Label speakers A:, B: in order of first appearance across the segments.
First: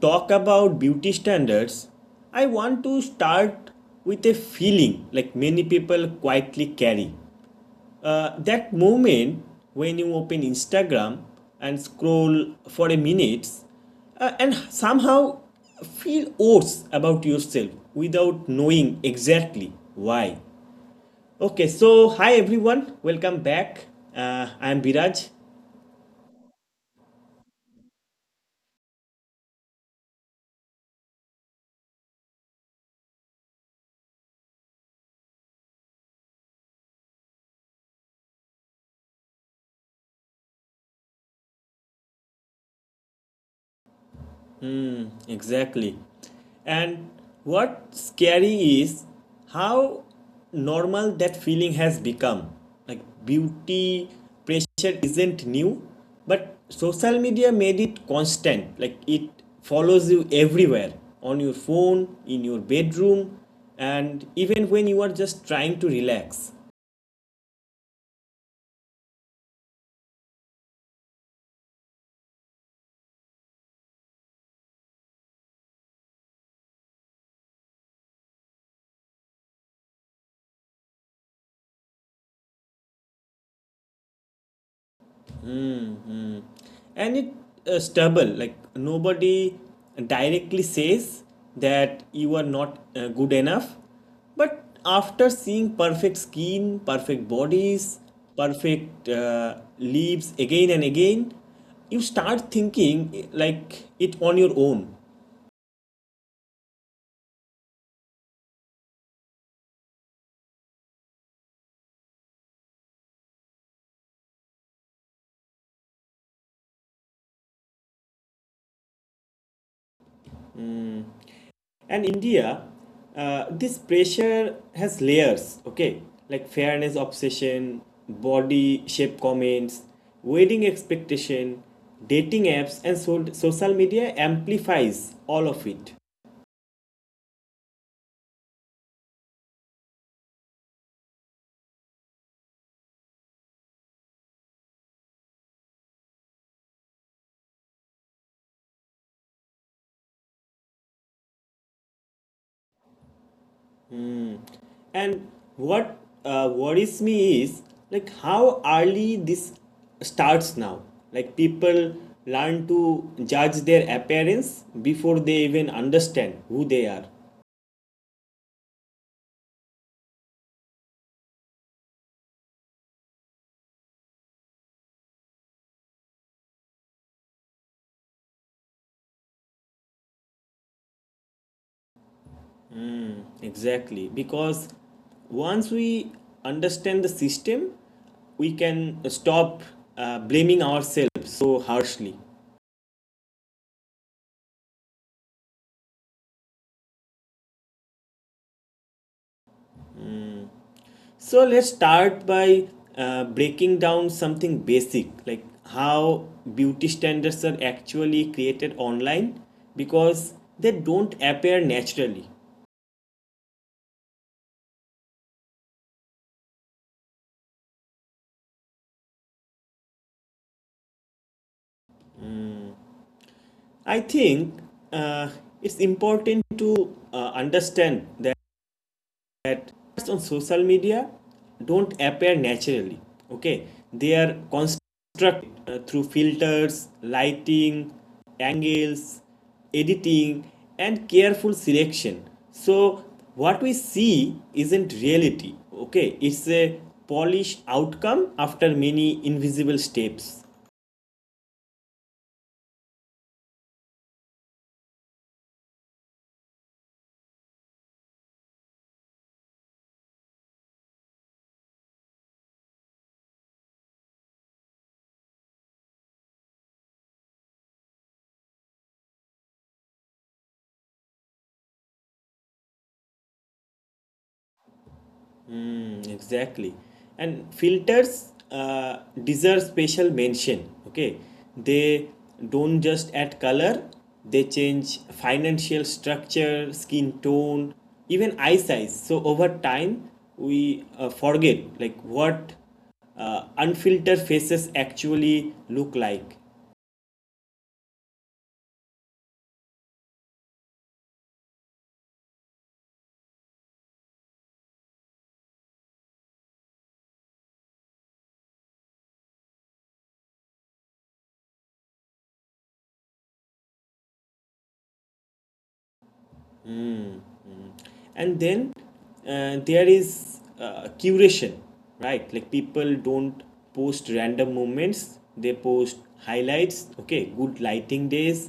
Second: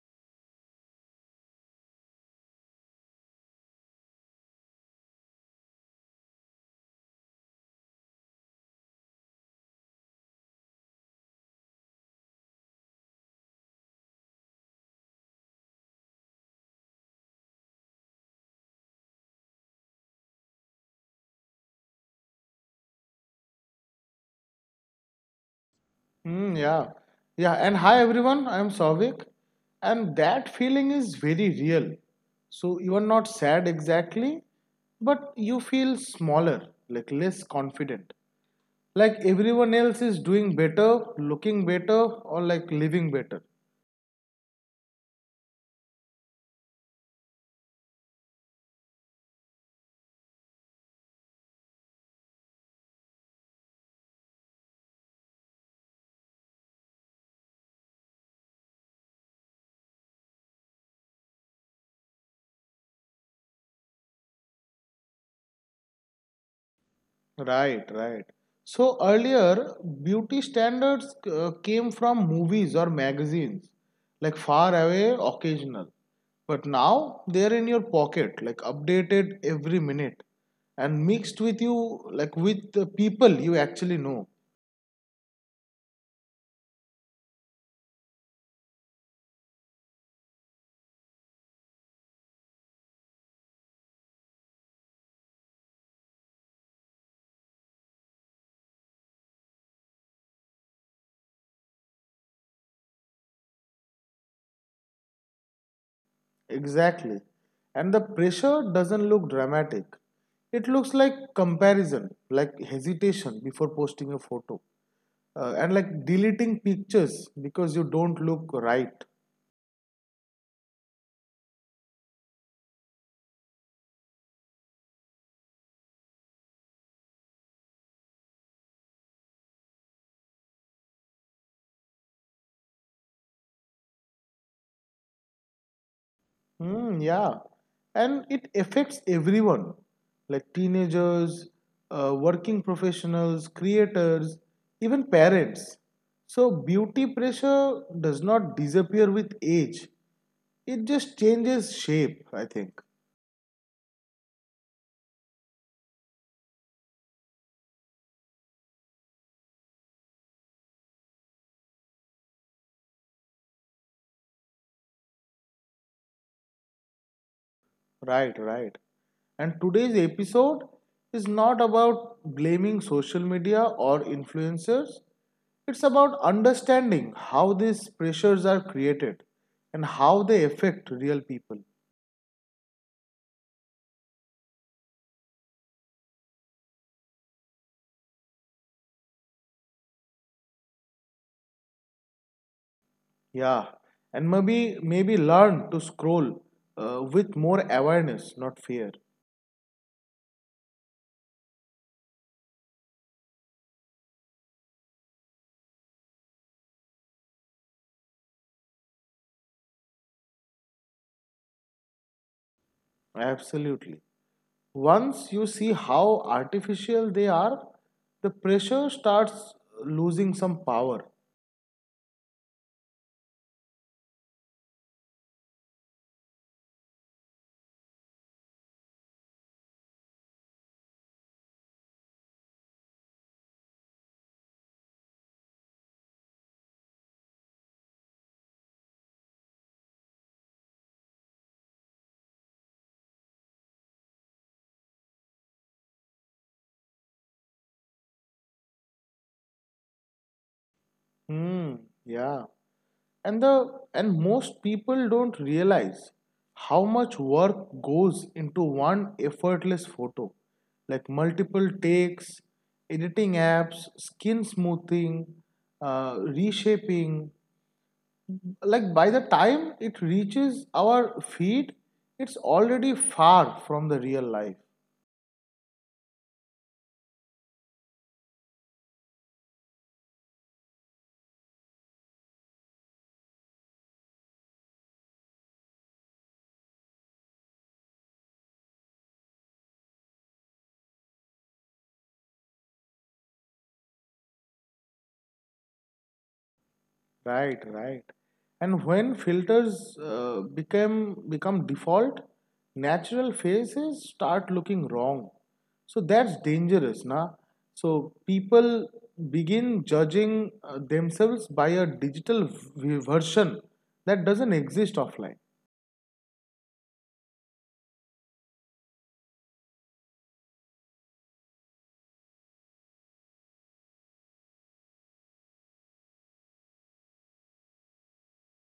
A: talk about beauty standards, I want to start with a feeling like many people quietly carry. That moment when you open Instagram and scroll for a minute and somehow feel worse about yourself without knowing exactly why. Okay, so hi everyone, welcome back. I am Biraj.
B: Hmm. Yeah, yeah. And hi everyone, I am Savik, and that feeling is very real. So you are not sad exactly, but you feel smaller, like less confident. Like everyone else is doing better, looking better, or like living better.
A: Exactly. And what's scary is how normal that feeling has become. Like beauty pressure isn't new, but social media made it constant. Like it follows you everywhere on your phone, in your bedroom, and even when you are just trying to relax.
B: Right, right. So earlier, beauty standards came from movies or magazines, like far away, occasional. But now they're in your pocket, like updated every minute and mixed with you, like with the people you actually know.
A: And it's stubble like nobody directly says that you are not good enough, but after seeing perfect skin, perfect bodies, perfect leaves again and again, you start thinking like it on your own.
B: Exactly. And the pressure doesn't look dramatic. It looks like comparison, like hesitation before posting a photo, and like deleting pictures because you don't look right.
A: And India, this pressure has layers, okay? Like fairness obsession, body shape comments, wedding expectation, dating apps, and social media amplifies all of it.
B: Hmm. Yeah, and it affects everyone, like teenagers, working professionals, creators, even parents. So beauty pressure does not disappear with age. It just changes shape, I think.
A: And what worries me is like how early this starts now. Like people learn to judge their appearance before they even understand who they are.
B: Right, right. And today's episode is not about blaming social media or influencers. It's about understanding how these pressures are created and how they affect real people.
A: Exactly, because once we understand the system, we can stop blaming ourselves so harshly.
B: Yeah, and maybe learn to scroll with more awareness, not fear.
A: So, let's start by breaking down something basic like how beauty standards are actually created online, because they don't appear naturally.
B: Absolutely. Once you see how artificial they are, the pressure starts losing some power.
A: I think uh, it's important to understand that that on social media don't appear naturally, okay, they are constructed through filters, lighting, angles, editing and careful selection. So what we see isn't reality, okay, it's a polished outcome after many invisible steps.
B: Hmm. Yeah. And most people don't realize how much work goes into one effortless photo, like multiple takes, editing apps, skin smoothing, reshaping, like by the time it reaches our feet it's already far from the real life.
A: Mm, exactly. And filters deserve special mention. Okay. They don't just add color, they change financial structure, skin tone, even eye size. So over time, we forget like what unfiltered faces actually look like.
B: Right, right. And when filters become default, natural faces start looking wrong. So that's dangerous, na. So people begin judging themselves by a digital version that doesn't exist offline.
A: Mm, mm. And then there is curation, right? Like people don't post random moments, they post highlights, okay, good lighting days,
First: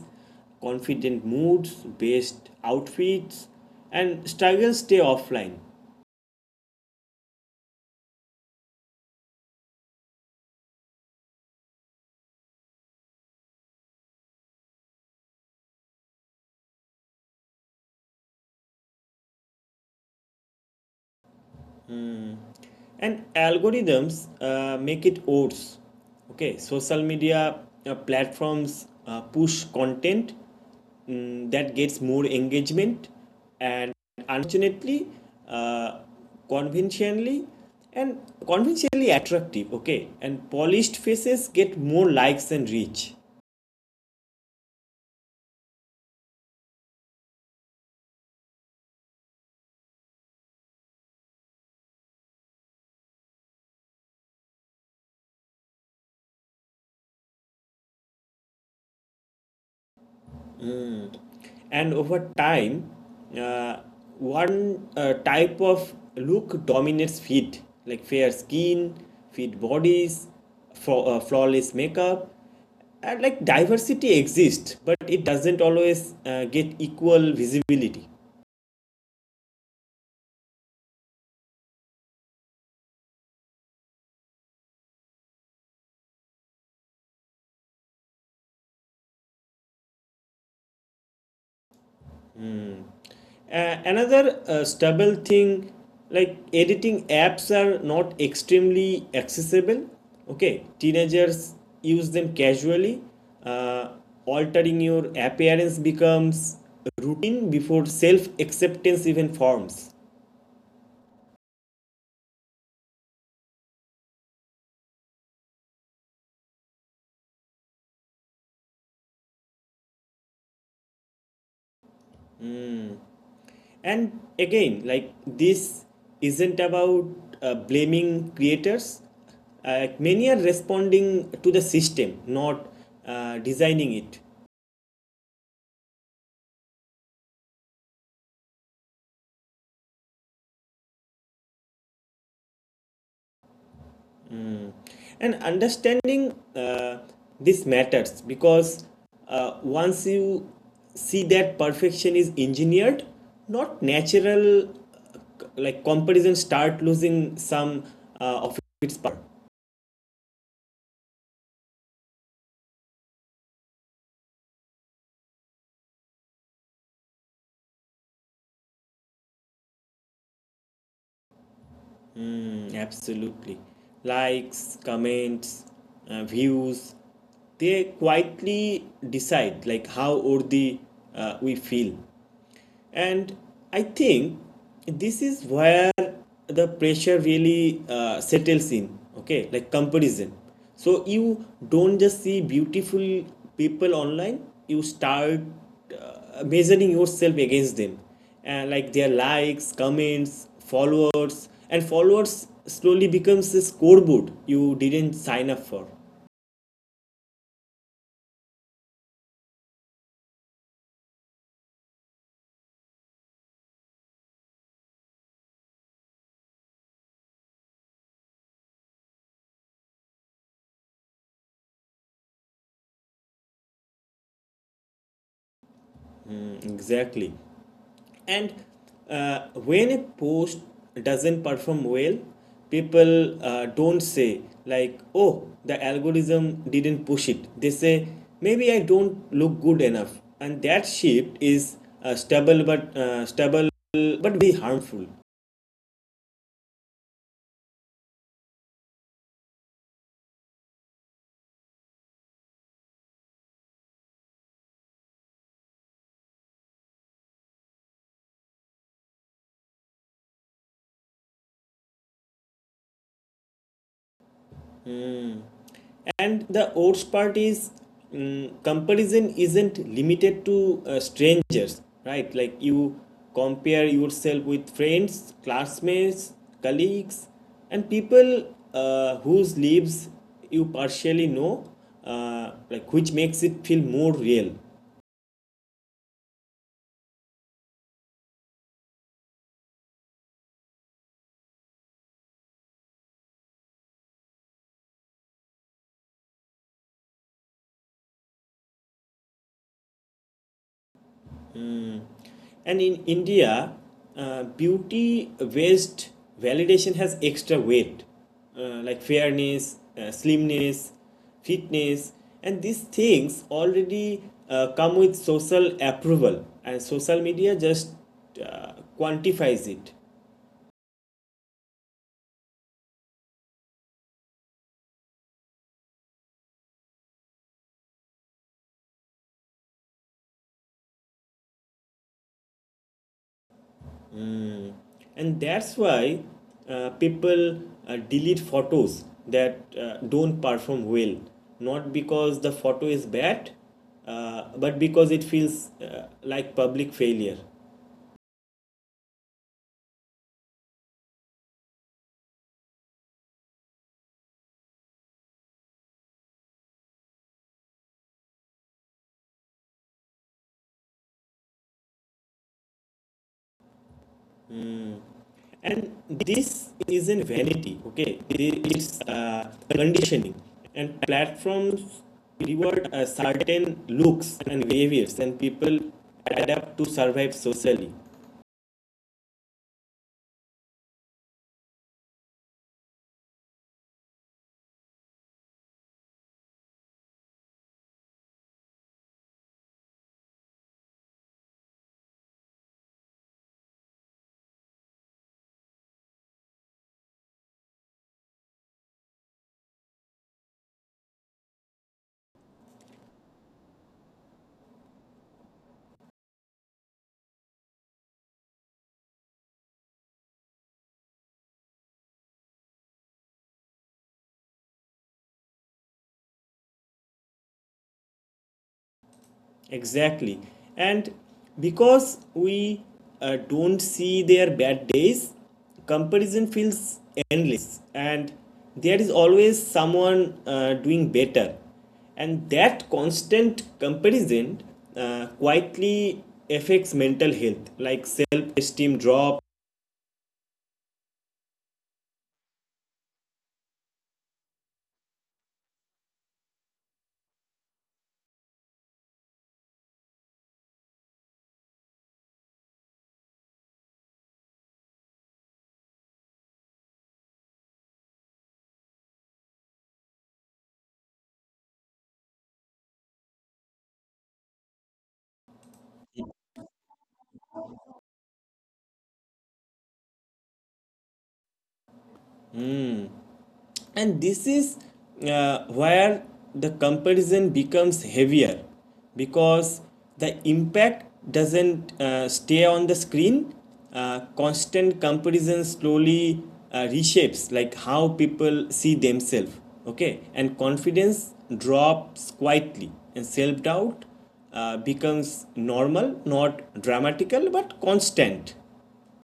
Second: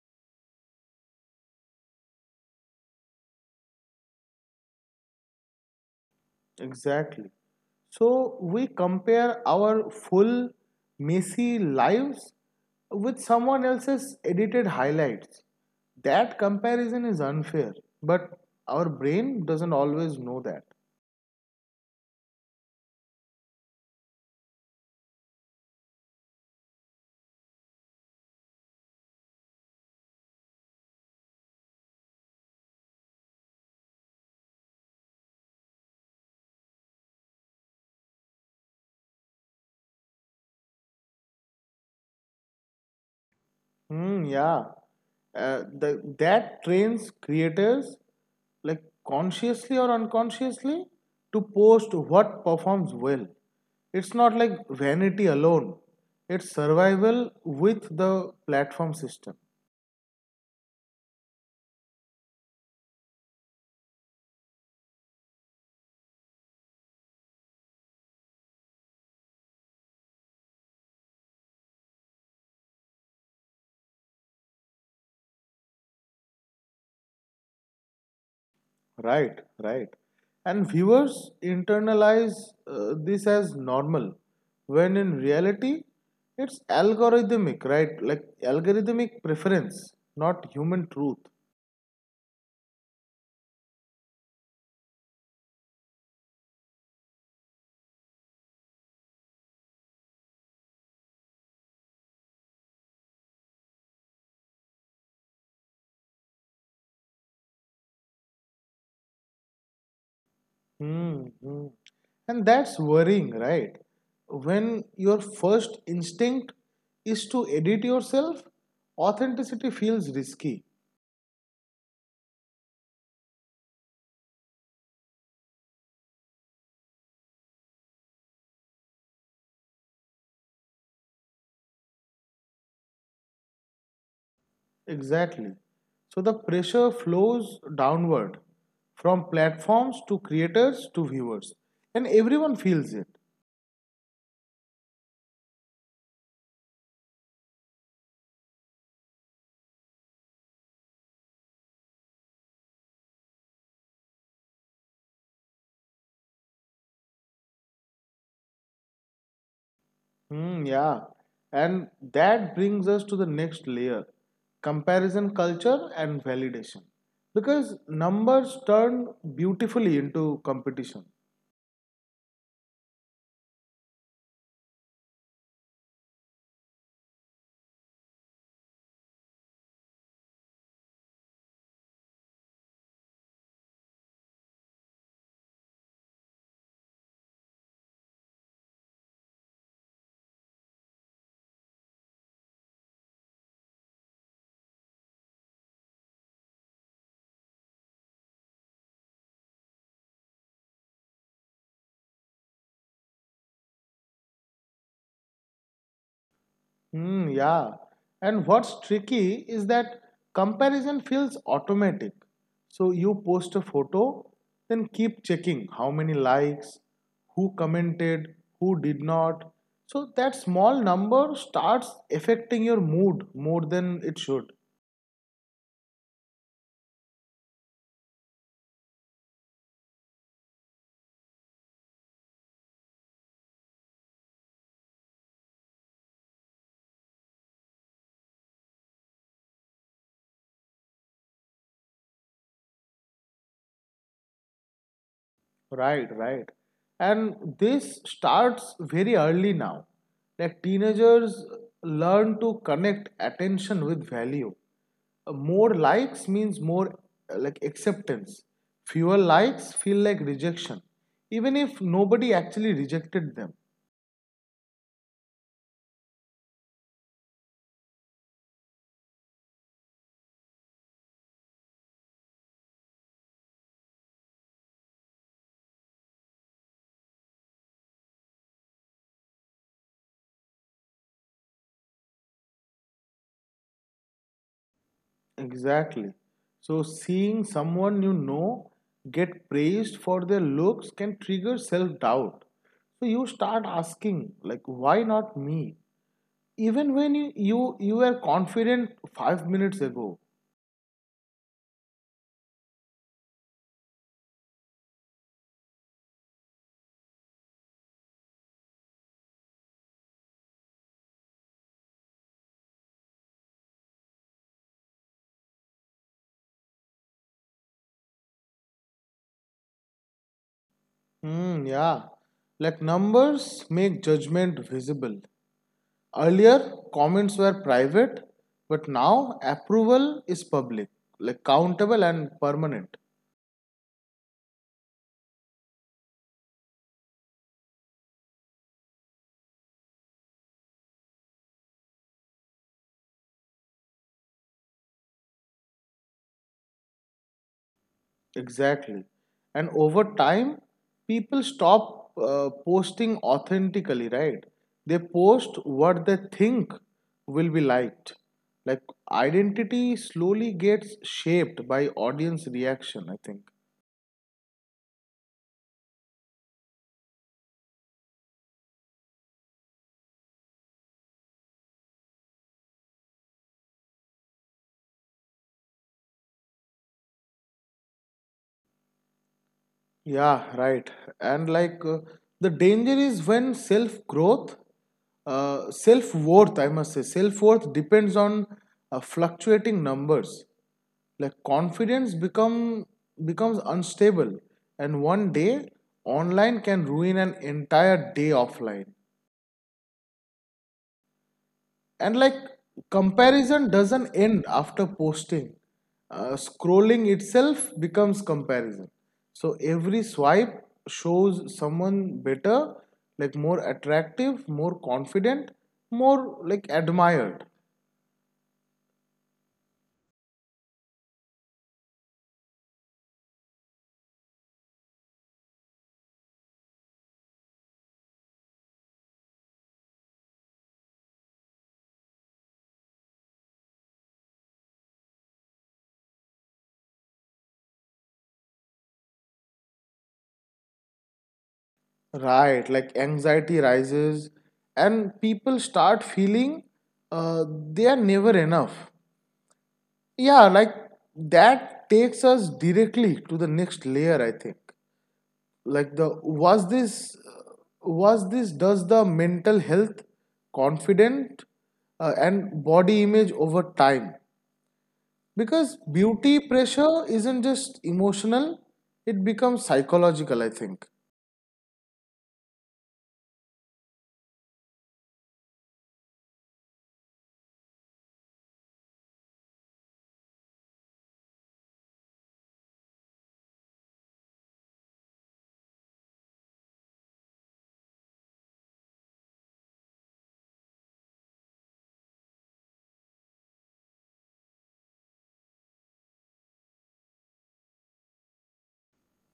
A: confident moods, best outfits, and struggles stay offline.
B: Exactly. So we compare our full, messy lives with someone else's edited highlights. That comparison is unfair, but our brain doesn't always know that.
A: And algorithms make it worse, okay, social media platforms push content, that gets more engagement, and unfortunately, uh, conventionally and conventionally attractive, okay, and polished faces get more likes and reach.
B: Hmm, yeah. That trains creators, like consciously or unconsciously, to post what performs well. It's not like vanity alone, it's survival with the platform system.
A: And over time, uh, one type of look dominates fit, like fair skin, fit bodies, flawless makeup, and like diversity exists but it doesn't always get equal visibility.
B: Right, right. And viewers internalize this as normal, when in reality, it's algorithmic, right? Like algorithmic preference, not human truth.
A: Another stable thing, like editing apps are not extremely accessible, okay, teenagers use them casually, uh, altering your appearance becomes routine before self acceptance even forms.
B: Hmm. Hmm. And that's worrying, right? When your first instinct is to edit yourself, authenticity feels risky.
A: And again, like this isn't about blaming creators, many are responding to the system, not designing it.
B: Exactly. So the pressure flows downward from platforms to creators to viewers, and everyone feels it.
A: And understanding this matters because once you see that perfection is engineered, not natural, like comparison start losing some of its power.
B: Hmm, yeah. And that brings us to the next layer, comparison culture and validation. Because numbers turn beautifully into competition.
A: Mm, absolutely. Likes, comments, views, they quietly decide like how worthy we feel. And I think this is where the pressure really settles in, okay, like comparison. So you don't just see beautiful people online, you start measuring yourself against them, and like their likes, comments, followers, and followers slowly becomes a scoreboard you didn't sign up for.
B: Hmm, yeah. And what's tricky is that comparison feels automatic. So you post a photo, then keep checking how many likes, who commented, who did not. So that small number starts affecting your mood more than it should.
A: Mm, exactly. And when a post doesn't perform well, people don't say like, oh, the algorithm didn't push it, they say maybe I don't look good enough, and that shift is stable but very harmful.
B: Right, right. And this starts very early now. Like teenagers learn to connect attention with value. More likes means more like acceptance. Fewer likes feel like rejection, even if nobody actually rejected them.
A: And the worst part is, comparison isn't limited to strangers, right? Like you compare yourself with friends, classmates, colleagues, and people whose lives you partially know, like which makes it feel more real.
B: Exactly. So seeing someone you know get praised for their looks can trigger self-doubt. So you start asking, like, why not me? Even when you were confident 5 minutes ago.
A: And in India, beauty based validation has extra weight, like fairness, slimness, fitness, and these things already come with social approval, and social media just uh, quantifies it.
B: Hmm, yeah. Like numbers make judgment visible. Earlier comments were private, but now approval is public, like countable and permanent.
A: And that's why people delete photos that don't perform well, not because the photo is bad, but because it feels like public failure.
B: Exactly. And over time, people stop posting authentically, right? They post what they think will be liked. Like identity slowly gets shaped by audience reaction, I think.
A: And this isn't vanity, okay, it's conditioning, and platforms reward certain looks and behaviors, and people adapt to survive socially.
B: Yeah, right. And like the danger is when self worth, I must say, self worth depends on fluctuating numbers. Like confidence becomes unstable, and one day online can ruin an entire day offline. And like comparison doesn't end after posting. Scrolling itself becomes comparison. So every swipe shows someone better, like more attractive, more confident, more like admired.
A: Exactly. And because we don't see their bad days, comparison feels endless. And there is always someone doing better. And that constant comparison quietly affects mental health, like self esteem drops,
B: Right, like anxiety rises and people start feeling uh, they are never enough. Yeah, like that takes us directly to the next layer, I think. Like the was this does the mental health confident and body image over time, because beauty pressure isn't just emotional, it becomes psychological, I think.
A: and this is where the comparison becomes heavier because the impact doesn't stay on the screen. Constant comparison slowly reshapes like how people see themselves, okay, and confidence drops quietly and self-doubt becomes normal, not dramatical but constant.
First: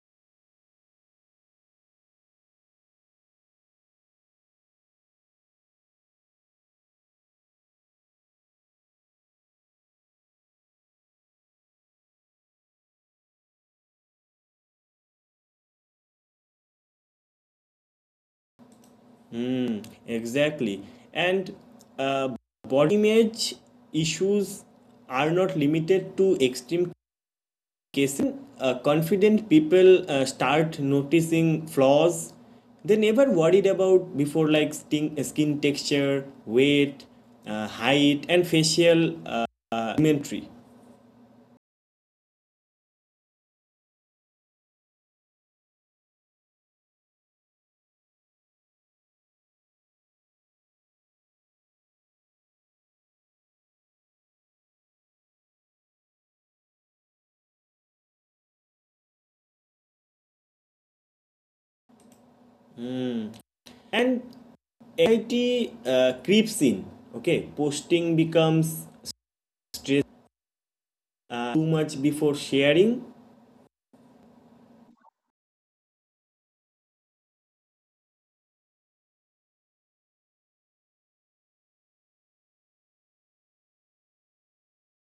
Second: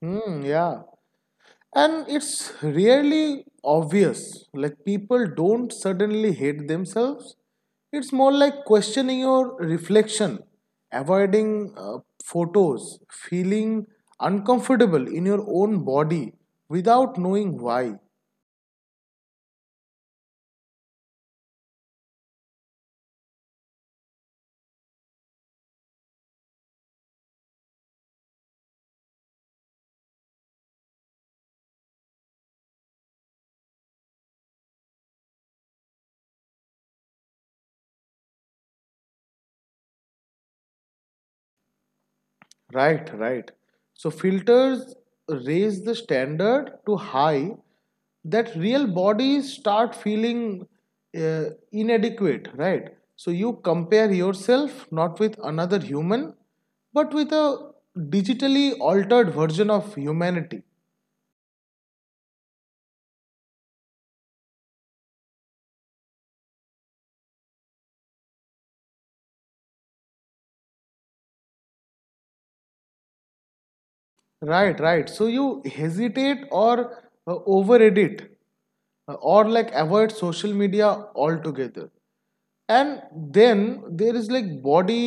B: Hmm. Yeah, and it's really obvious, like people don't suddenly hate themselves. It's more like questioning your reflection, avoiding photos, feeling uncomfortable in your own body without knowing why.
A: Mm, exactly. And uh, body image issues are not limited to extreme cases. Confident people start noticing flaws they never worried about before, like sting, skin texture, weight, height, and facial imagery.
B: Right, right. So filters raise the standard to high that real bodies start feeling uh, inadequate, right? So you compare yourself not with another human, but with a digitally altered version of humanity.
A: Mm. And anxiety creeps in. Okay, posting becomes stress, too much before sharing.
B: Right, right. So you hesitate or over edit or like avoid social media altogether. And then there is like body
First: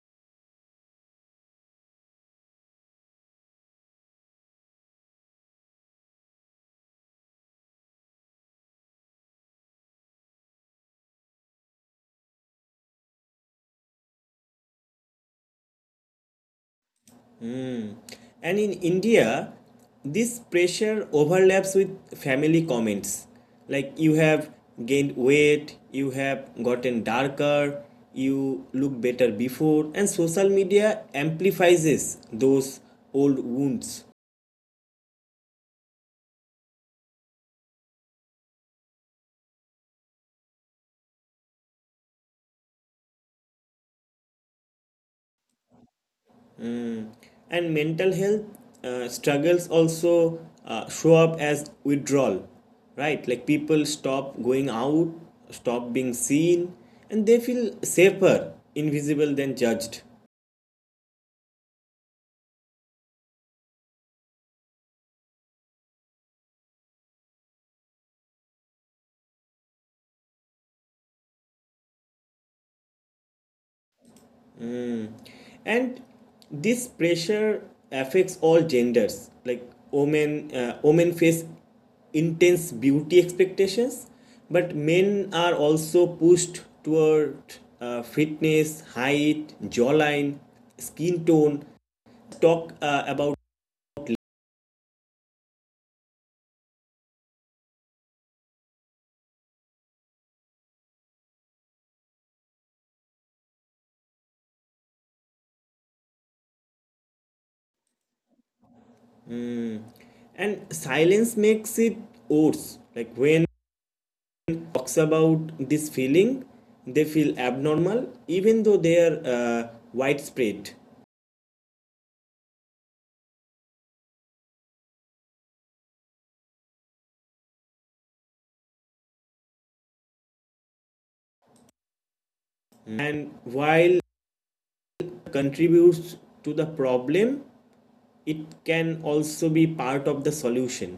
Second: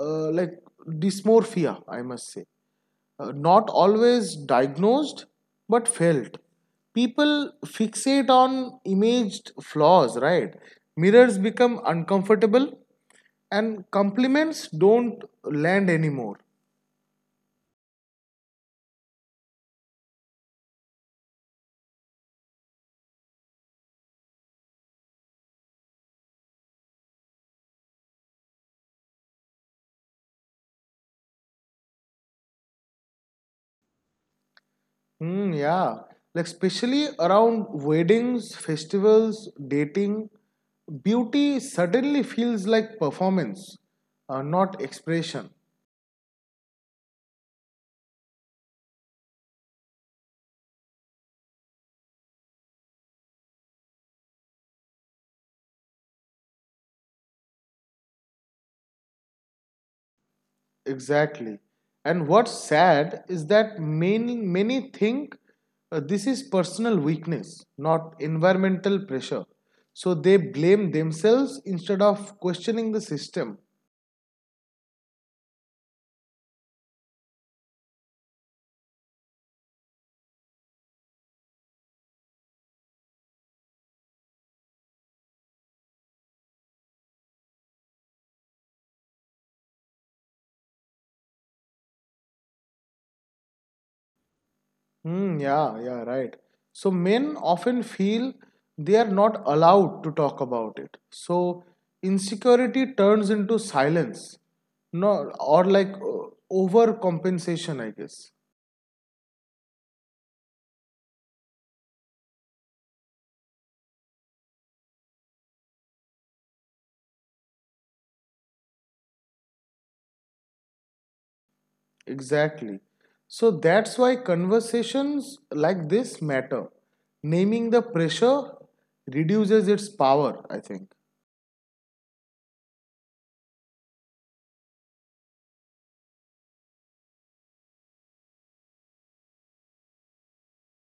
B: like dysmorphia, I must say. Not always diagnosed, but felt. People fixate on imaged flaws, right? Mirrors become uncomfortable, and compliments don't land anymore.
A: Hmm. And in India, this pressure overlaps with family comments. Like, you have gained weight, you have gotten darker, you look better before, and social media amplifies those old wounds.
B: Hmm, yeah. Like especially around weddings, festivals, dating, beauty suddenly feels like performance, not expression.
A: And mental health struggles also show up as withdrawal, right? Like, people stop going out, stop being seen, and they feel safer invisible than judged.
B: Exactly. And what's sad is that many think this is personal weakness, not environmental pressure. So they blame themselves instead of questioning the system.
A: And this pressure affects all genders, like women face intense beauty expectations, but men are also pushed toward fitness, height, jawline, skin tone, talk about.
B: Hmm, yeah, yeah, right. So men often feel they are not allowed to talk about it. So insecurity turns into silence, no, or like overcompensation, I guess.
A: And silence makes it worse, like when talks about this feeling, they feel abnormal even though they are widespread.
B: Exactly. So that's why conversations like this matter. Naming the pressure reduces its power, I think.
A: Mm. And while contributes to the problem, it can also be part of the solution,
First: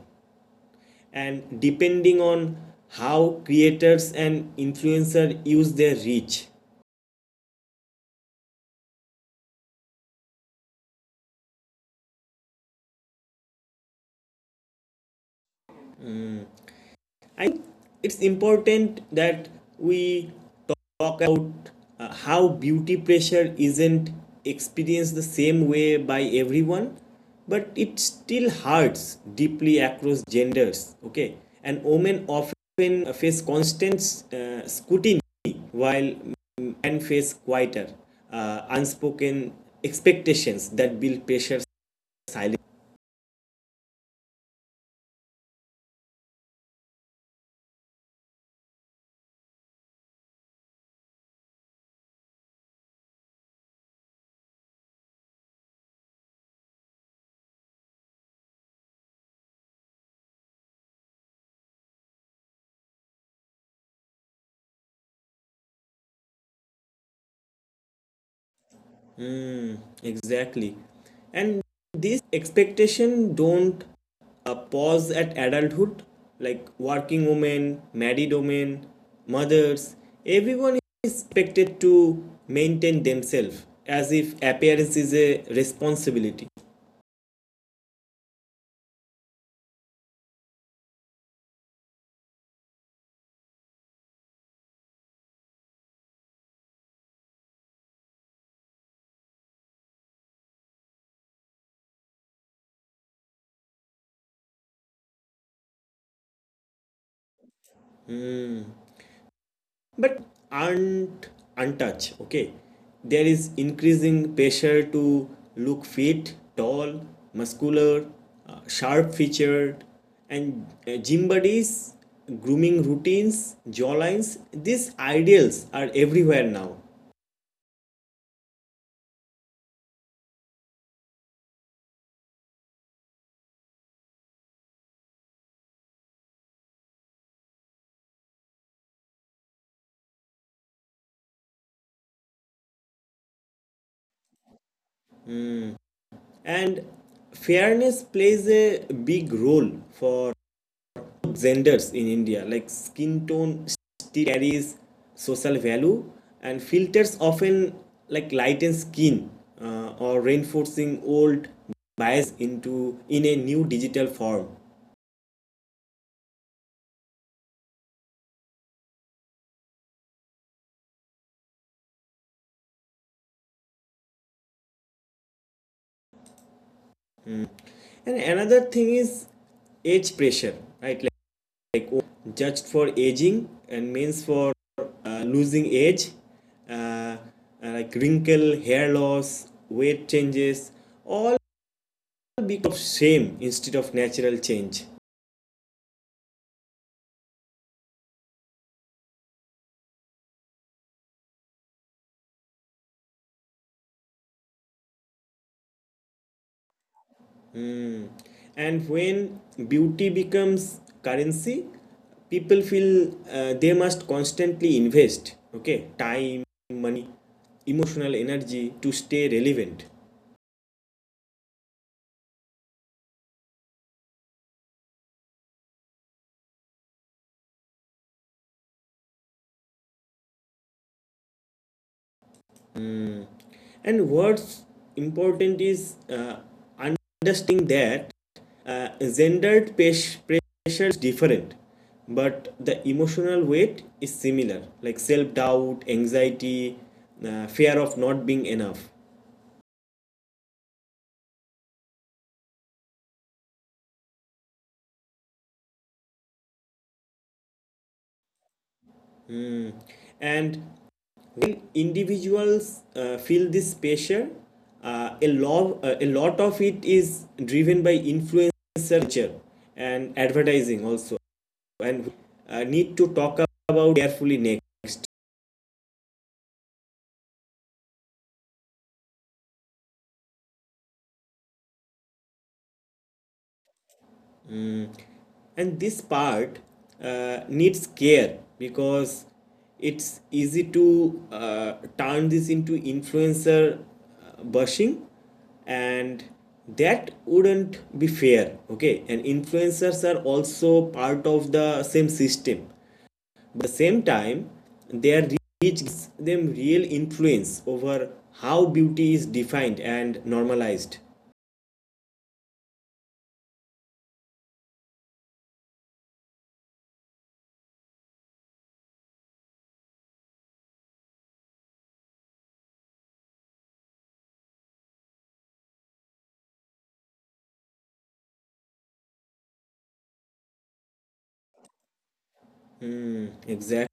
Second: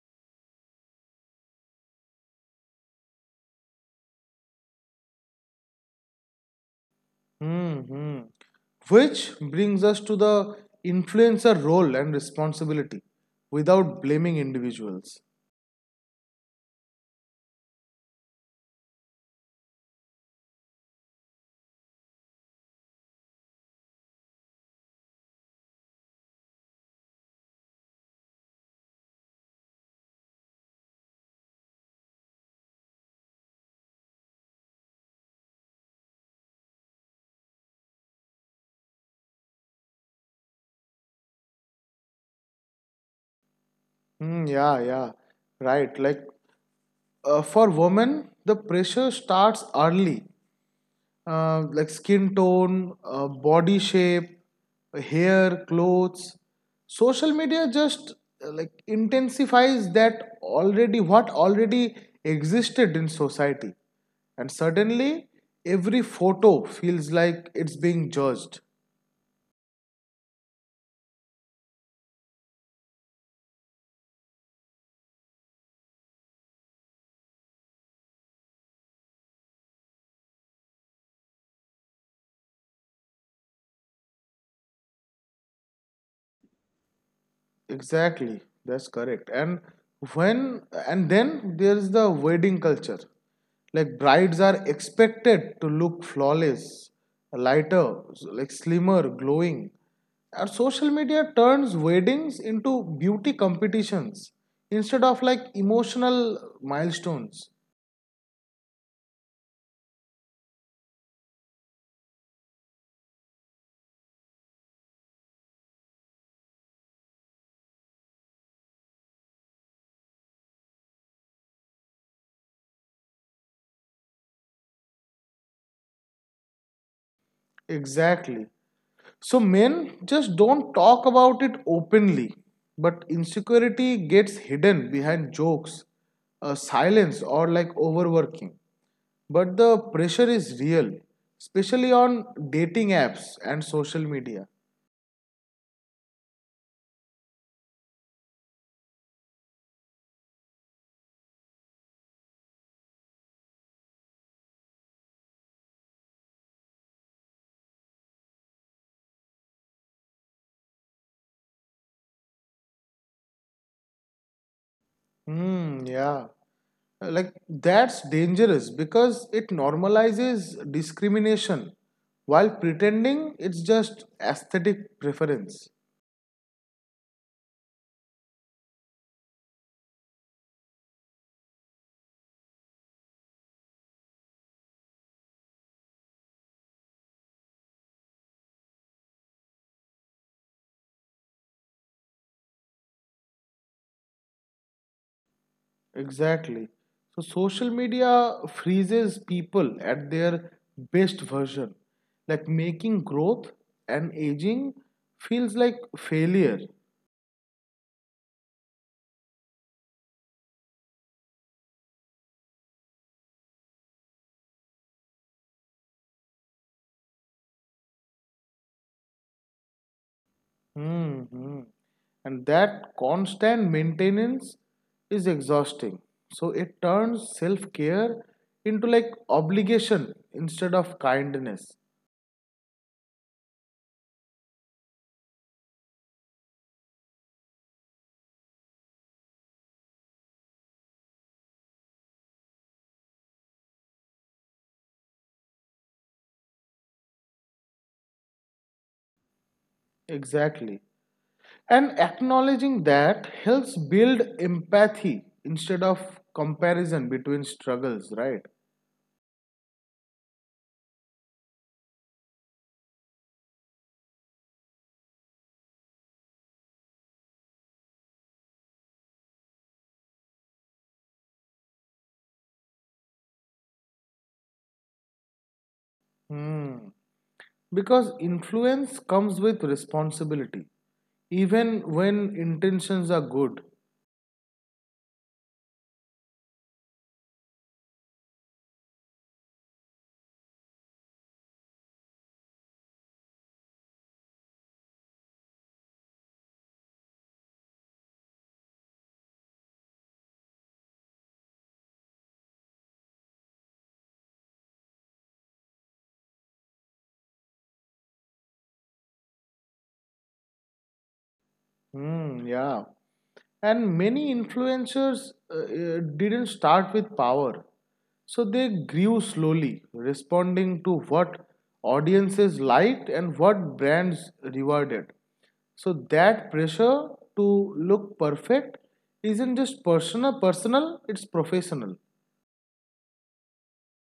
A: and depending on how creators and influencers use their reach.
B: Hmm. Which brings us to the influencer role and responsibility without blaming individuals.
A: I think it's important that we talk about how beauty pressure isn't experienced the same way by everyone, but it still hurts deeply across genders. Okay, and women often face constant scrutiny while men face quieter, unspoken expectations that build pressure silently.
B: Hmm, yeah, yeah, right. Like for women, the pressure starts early, like skin tone, body shape, hair, clothes. Social media just like intensifies that already what already existed in society, and suddenly every photo feels like it's being judged.
A: Mm, exactly. And these expectation don't pause at adulthood, like working women, married women, mothers. Everyone is expected to maintain themselves as if appearance is a responsibility.
B: Exactly, that's correct. When and then there's the wedding culture. Like brides are expected to look flawless, lighter, like slimmer, glowing. Our social media turns weddings into beauty competitions instead of like emotional milestones.
A: Hmm. But aren't untouched, okay, there is increasing pressure to look fit, tall, muscular, sharp featured, and gym bodies, grooming routines, jawlines, these ideals are everywhere now.
B: Exactly. So men just don't talk about it openly, but insecurity gets hidden behind jokes, silence, or like overworking. But the pressure is real, especially on dating apps and social media.
A: And fairness plays a big role for genders in India, like skin tone still carries social value, and filters often like lighten skin, or reinforcing old bias into in a new digital form.
B: Hmm, yeah. Like that's dangerous because it normalizes discrimination while pretending it's just aesthetic preference.
A: And another thing is age pressure, right? Like, oh, judged for aging and means for losing age, uh, uh, like wrinkle, hair loss, weight changes, all because of shame instead of natural change.
B: Exactly. So social media freezes people at their best version. Like making growth and aging feels like failure.
A: Mm. And when beauty becomes currency, people feel they must constantly invest, okay, time, money, emotional energy to stay relevant.
B: Hmm. And that constant maintenance is exhausting. So it turns self care into like obligation instead of kindness.
A: Mm. And what's important is understanding that gendered pressure is different, but the emotional weight is similar, like self doubt, anxiety, fear of not being enough.
B: Exactly. And acknowledging that helps build empathy instead of comparison between struggles, right?
A: Mm. And when individuals feel this pressure, a lot of it is driven by influencer culture and advertising also, and we need to talk about carefully next.
B: Hmm. Because influence comes with responsibility, even when intentions are good.
A: And this part needs care because it's easy to turn this into influencer bashing, and that wouldn't be fair, okay, and influencers are also part of the same system, but at the same time their reach gives them real influence over how beauty is defined and normalized.
B: Hmm. Yeah. And many influencers didn't start with power, so they grew slowly, responding to what audiences liked and what brands rewarded. So that pressure to look perfect isn't just personal. It's professional.
A: Hmm, exactly.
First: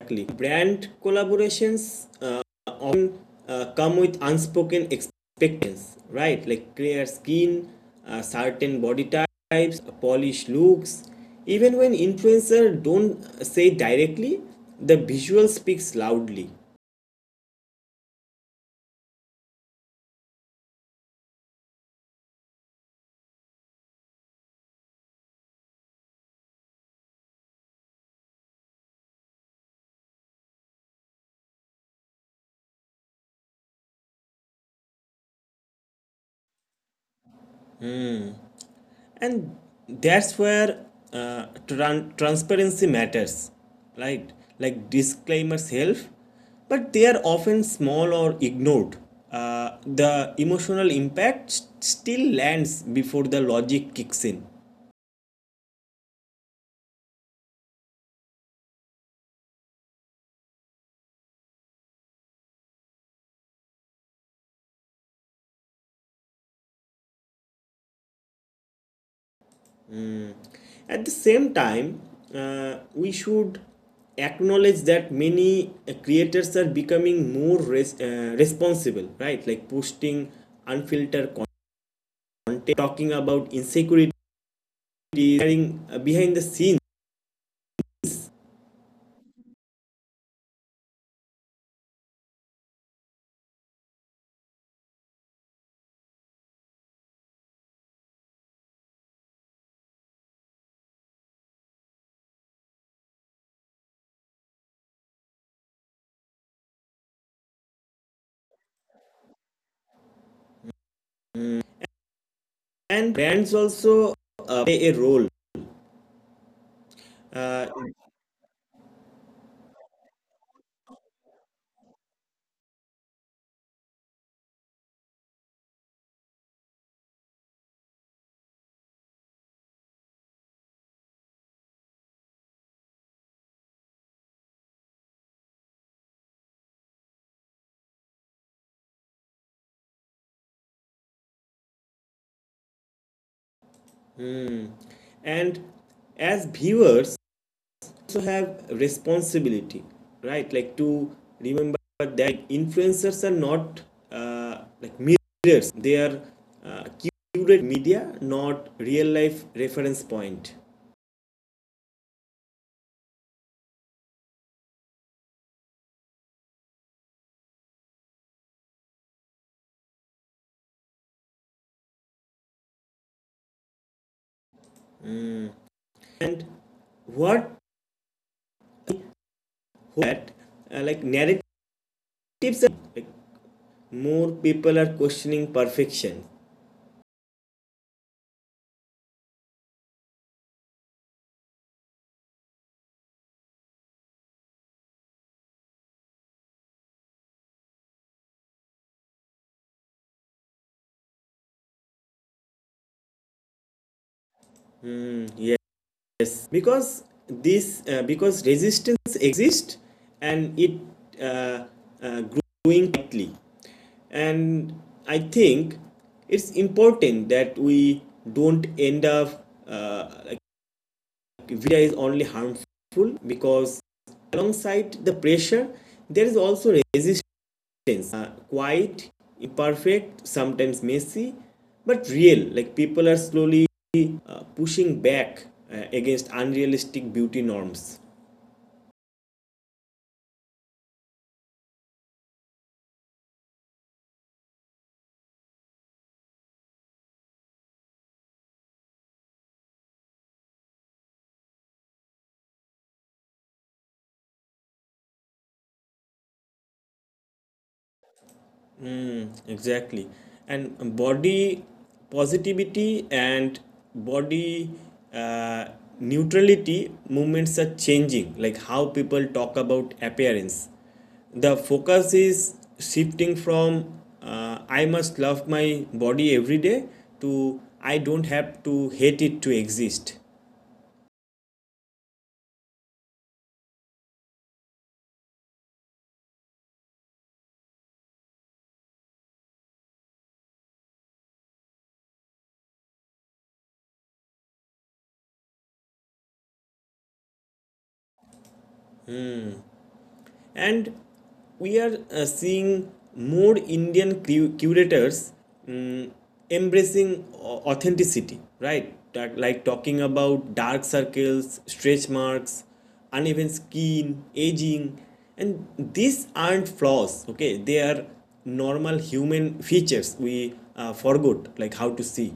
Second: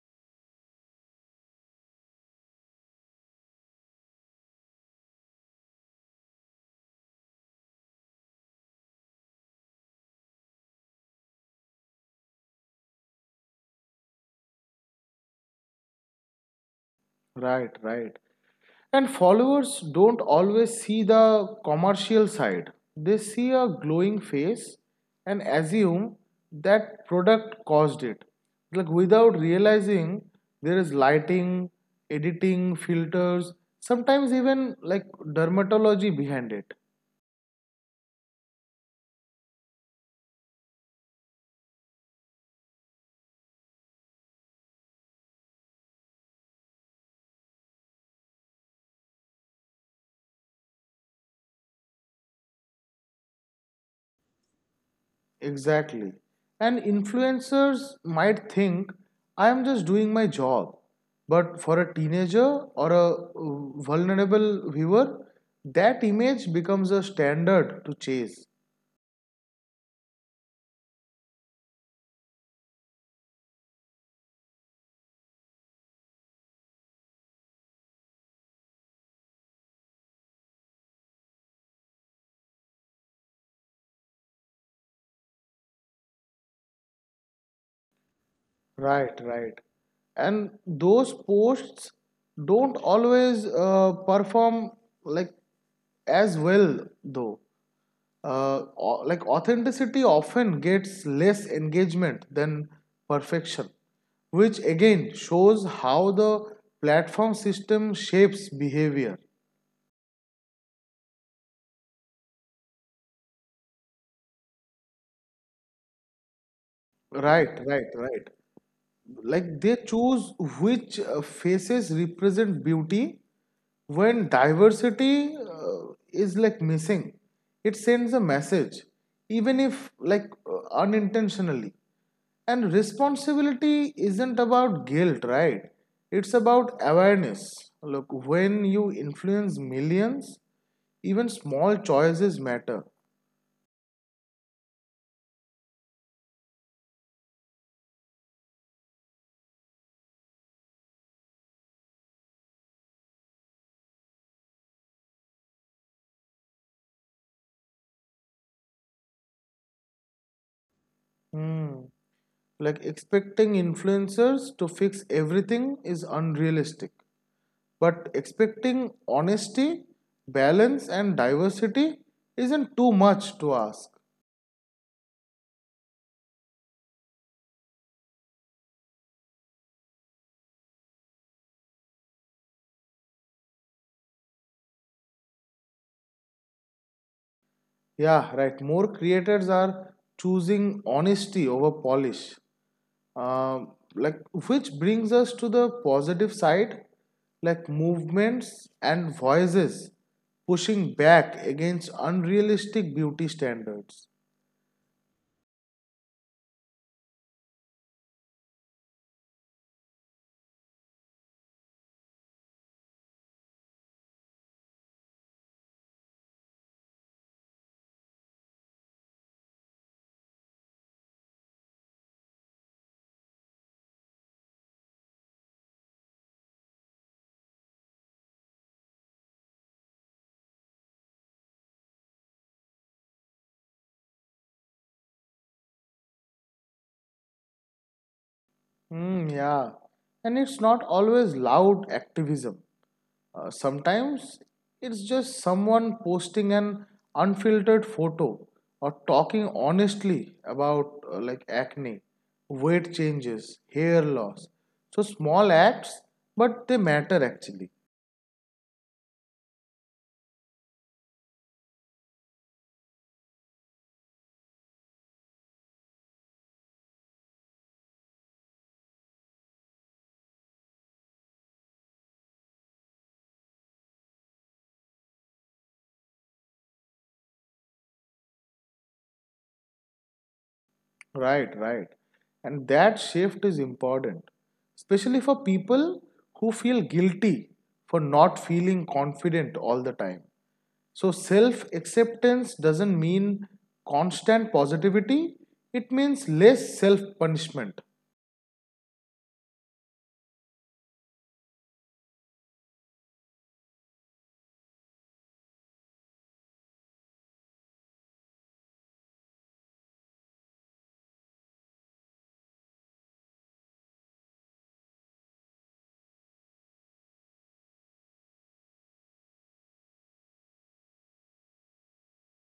A: Exactly. Brand collaborations often come with unspoken expectations, right? Like clear skin, certain body types, polished looks. Even when influencers don't say directly, the visual speaks loudly.
B: Right. Right. And followers don't always see the commercial side. They see a glowing face and assume that product caused it. Like without realizing there is lighting, editing, filters, sometimes even like dermatology behind it.
A: And that's where transparency matters, right? Like disclaimers help, but they are often small or ignored. The emotional impact still lands before the logic kicks in.
B: Exactly. And influencers might think, I am just doing my job. But for a teenager or a vulnerable viewer, that image becomes a standard to chase.
A: At the same time, we should acknowledge that many creators are becoming more responsible, right? Like posting unfiltered content, talking about insecurity, designing behind the scenes.
B: Right, right. And those posts don't always perform like as well though. uh, like authenticity often gets less engagement than perfection, which again shows how the platform system shapes behavior.
A: And brands also play a role.
B: Right,
A: uh,
B: right, right. Like they choose which faces represent beauty when diversity is like missing. It sends a message, even if like unintentionally. And responsibility isn't about guilt, right? It's about awareness. Look, when you influence millions, even small choices matter.
A: mm. And as viewers also have responsibility, right? Like to remember that influencers are not like mirrors, they are curated media, not real life reference point.
B: Hmm. Like expecting influencers to fix everything is unrealistic. But expecting honesty, balance, and diversity isn't too much to ask.
A: Mm. And what that like narratives, like more people are questioning perfection.
B: Yeah, right. More creators are choosing honesty over polish. Like, which brings us to the positive side, like movements and voices pushing back against unrealistic beauty standards.
A: Mm, yes, because this because resistance exists, and it uh, growing quickly. And I think it's important that we don't end up like via is only harmful, because alongside the pressure there is also resistance, uh, quite imperfect, sometimes messy, but real, like people are slowly pushing back against unrealistic beauty norms.
B: Hmm. Yeah, and it's not always loud activism. Sometimes it's just someone posting an unfiltered photo or talking honestly about like acne, weight changes, hair loss. So small acts, but they matter actually.
A: Exactly. And body positivity and body uh, neutrality movements are changing, like how people talk about appearance. The focus is shifting from I must love my body every day to I don't have to hate it to exist.
B: Right, right. And that shift is important, especially for people who feel guilty for not feeling confident all the time. So, self acceptance doesn't mean constant positivity, it means less self punishment.
A: And we are seeing more Indian curators, mm, embracing authenticity, right, that like talking about dark circles, stretch marks, uneven skin, aging, and these aren't flaws, okay, they are normal human features we forgot like how to see.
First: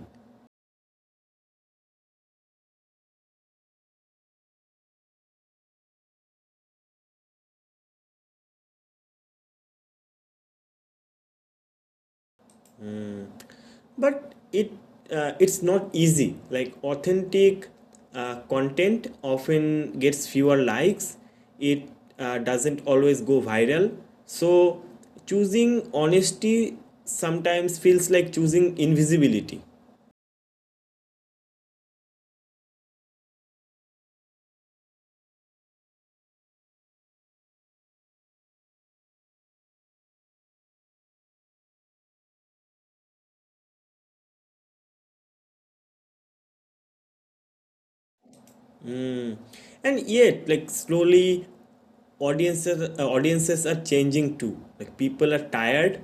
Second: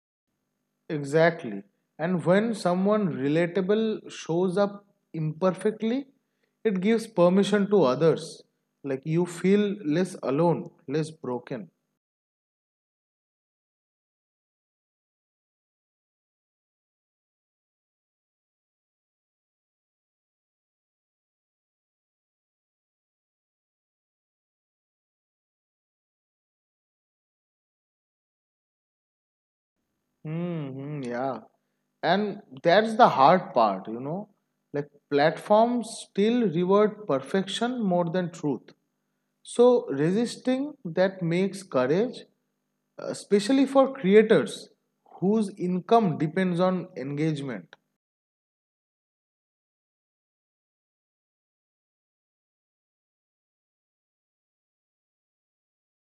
B: Exactly. And when someone relatable shows up imperfectly, it gives permission to others. Like you feel less alone, less broken.
A: But it's not easy, like authentic content often gets fewer likes, it doesn't always go viral, so choosing honesty sometimes feels like choosing invisibility.
B: Mm-hmm, yeah. And that's the hard part. Like platforms still reward perfection more than truth. So resisting that makes courage, especially for creators whose income depends on engagement.
A: And yet, like slowly audiences are changing too, like people are tired,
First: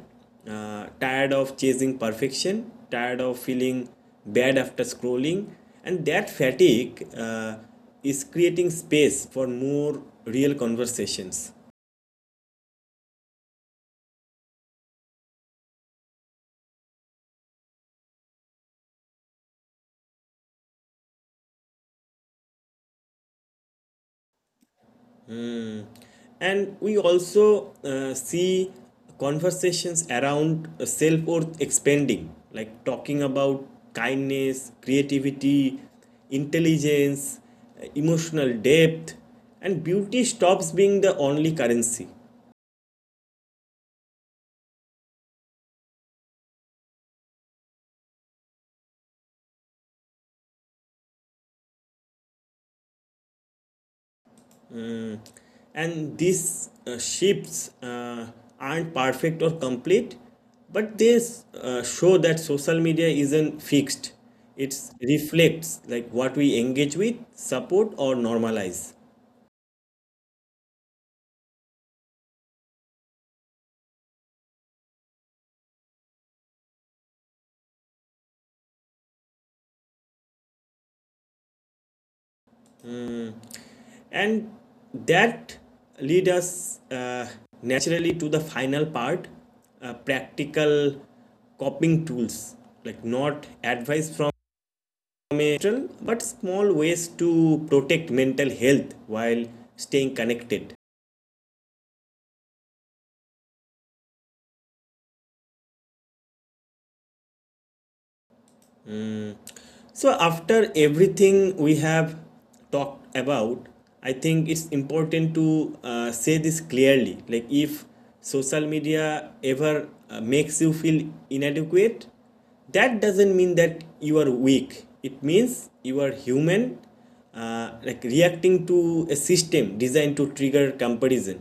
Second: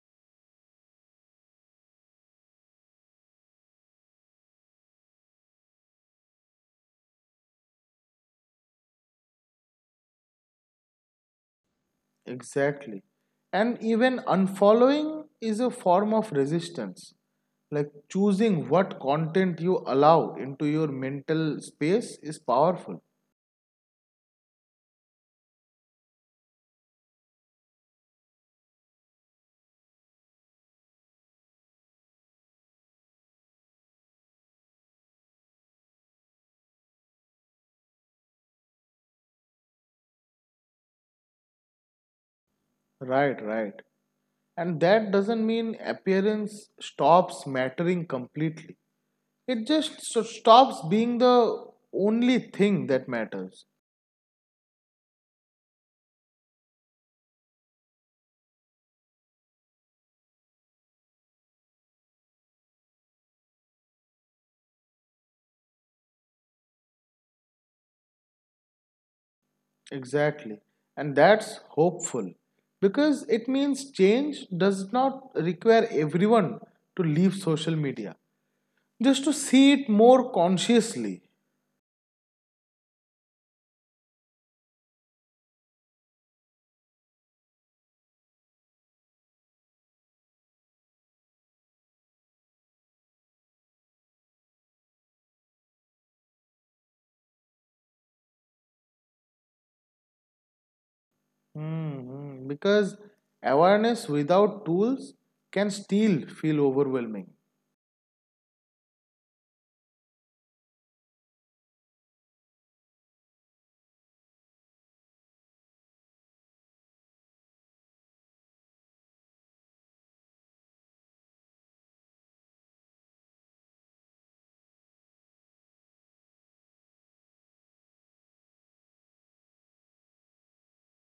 A: tired of chasing perfection, tired of feeling bad after scrolling, and that fatigue is creating space for more real conversations.
B: Exactly. And even unfollowing is a form of resistance. Like choosing what content you allow into your mental space is powerful.
A: And we also see conversations around self worth expanding, like talking about kindness, creativity, intelligence, emotional depth, and beauty stops being the only currency.
B: Right, right. And that doesn't mean appearance stops mattering completely. It just so stops being the only thing that matters.
A: Mm, and these shifts aren't perfect or complete, but they show that social media isn't fixed. It reflects like what we engage with, support, or normalize.
B: Exactly. And that's hopeful because it means change does not require everyone to leave social media, just to see it more consciously.
A: Mm. And that lead us naturally to the final part: practical coping tools, like not advice from, but small ways to protect mental health while staying connected.
B: Mhm. Because awareness without tools can still feel overwhelming.
A: So, after everything we have talked about, I think it's important to say this clearly. Like, if social media ever makes you feel inadequate, that doesn't mean that you are weak. It means you are human, like reacting to a system designed to trigger comparison.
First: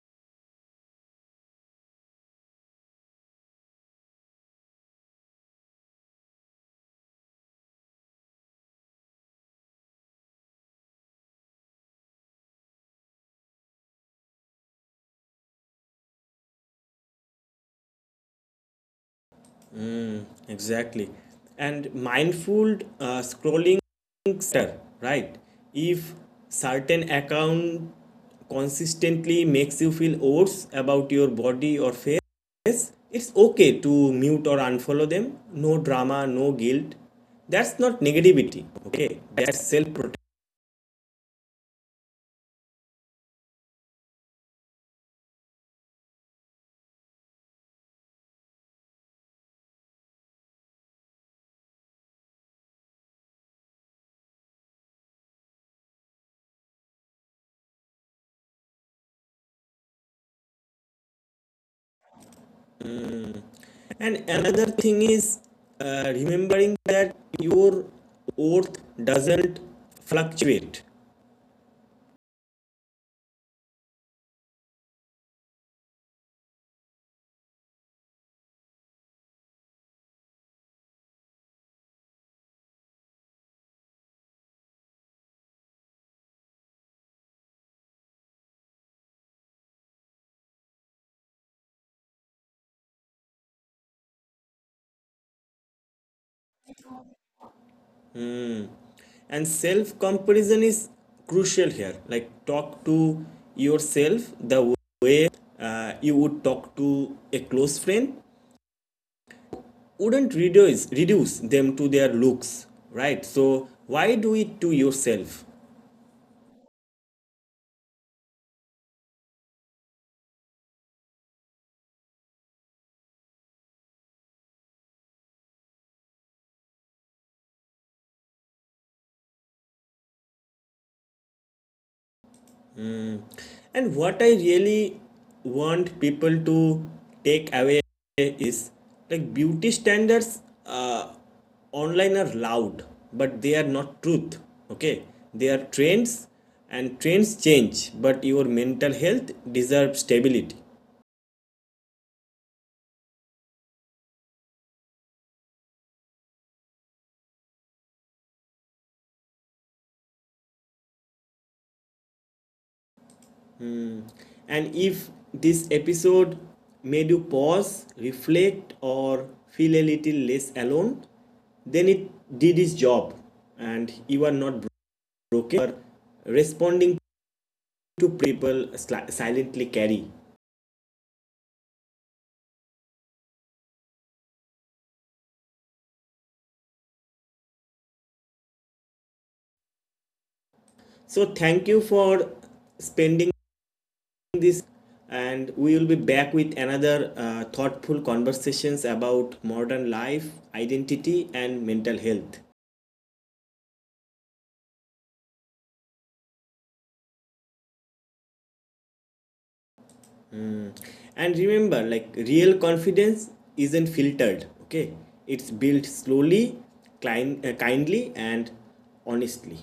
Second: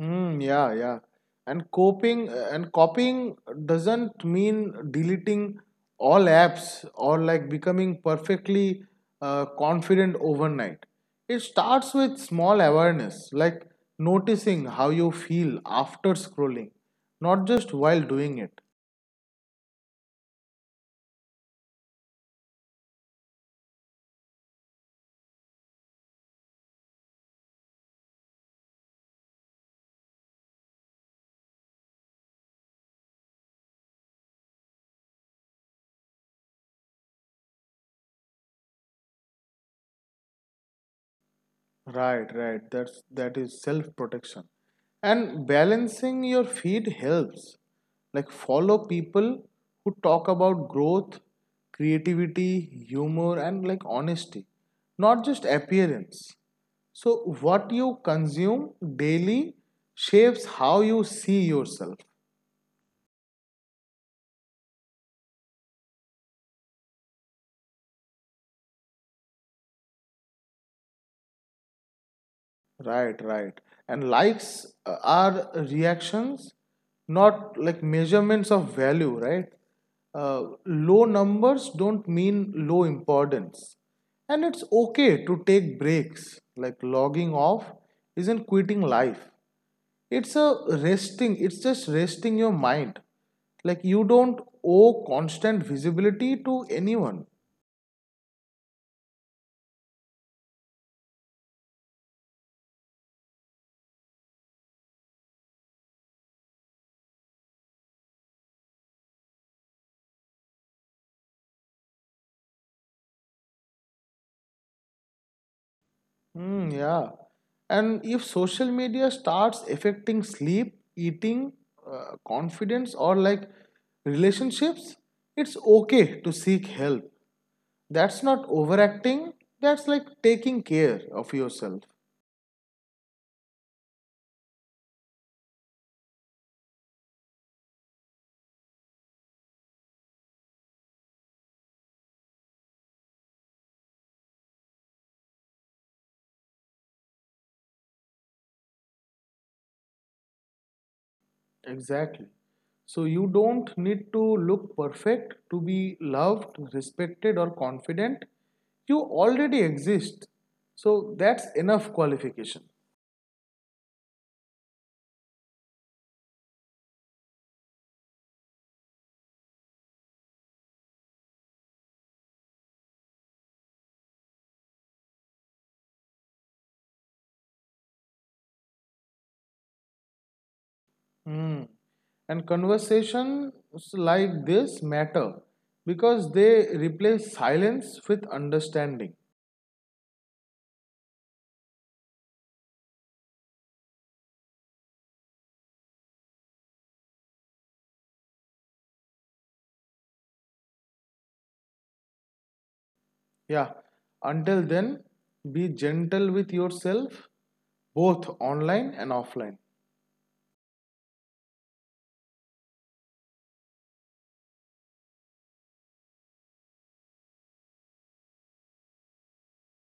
B: Mm, yeah, yeah. And coping and copying doesn't mean deleting all apps or like becoming perfectly confident overnight. It starts with small awareness, like noticing how you feel after scrolling, not just while doing it.
A: Exactly. And mindful scrolling center, right? If certain account consistently makes you feel worse about your body or face, it's okay to mute or unfollow them. No drama, no guilt. That's not negativity, okay? That's self protection.
B: Right, right. That is self-protection. And balancing your feed helps. Like follow people who talk about growth, creativity, humor, and like honesty, not just appearance. So what you consume daily shapes how you see yourself.
A: And another thing is remembering that your worth doesn't fluctuate.
B: Right, right. And likes are reactions, not like measurements of value, right? Low numbers don't mean low importance. And it's okay to take breaks. Like logging off isn't quitting life. It's just resting your mind. Like you don't owe constant visibility to anyone.
A: And self comparison is crucial here, like talk to yourself the way you would talk to a close friend. Wouldn't reduce them to their looks, right? So why do it to yourself?
B: Hmm. Yeah. And if social media starts affecting sleep, eating, confidence, or like relationships, it's okay to seek help. That's not overacting, that's like taking care of yourself.
A: Mm. And what I really want people to take away is like beauty standards online are loud, but they are not truth. Okay, they are trends, and trends change, but your mental health deserves stability.
B: Exactly. So you don't need to look perfect to be loved, respected, or confident. You already exist. So that's enough qualification.
A: Hmm. And if this episode made you pause, reflect, or feel a little less alone, then it did its job, and you are not broken or responding to people silently carry.
B: Hmm. And conversations like this matter because they replace silence with understanding.
A: So thank you for spending this, and we will be back with another thoughtful conversations about modern life, identity and mental health.
B: Yeah. Until then, be gentle with yourself, both online and offline.
A: Mm. And remember like real confidence isn't filtered, okay? It's built slowly, kindly and honestly.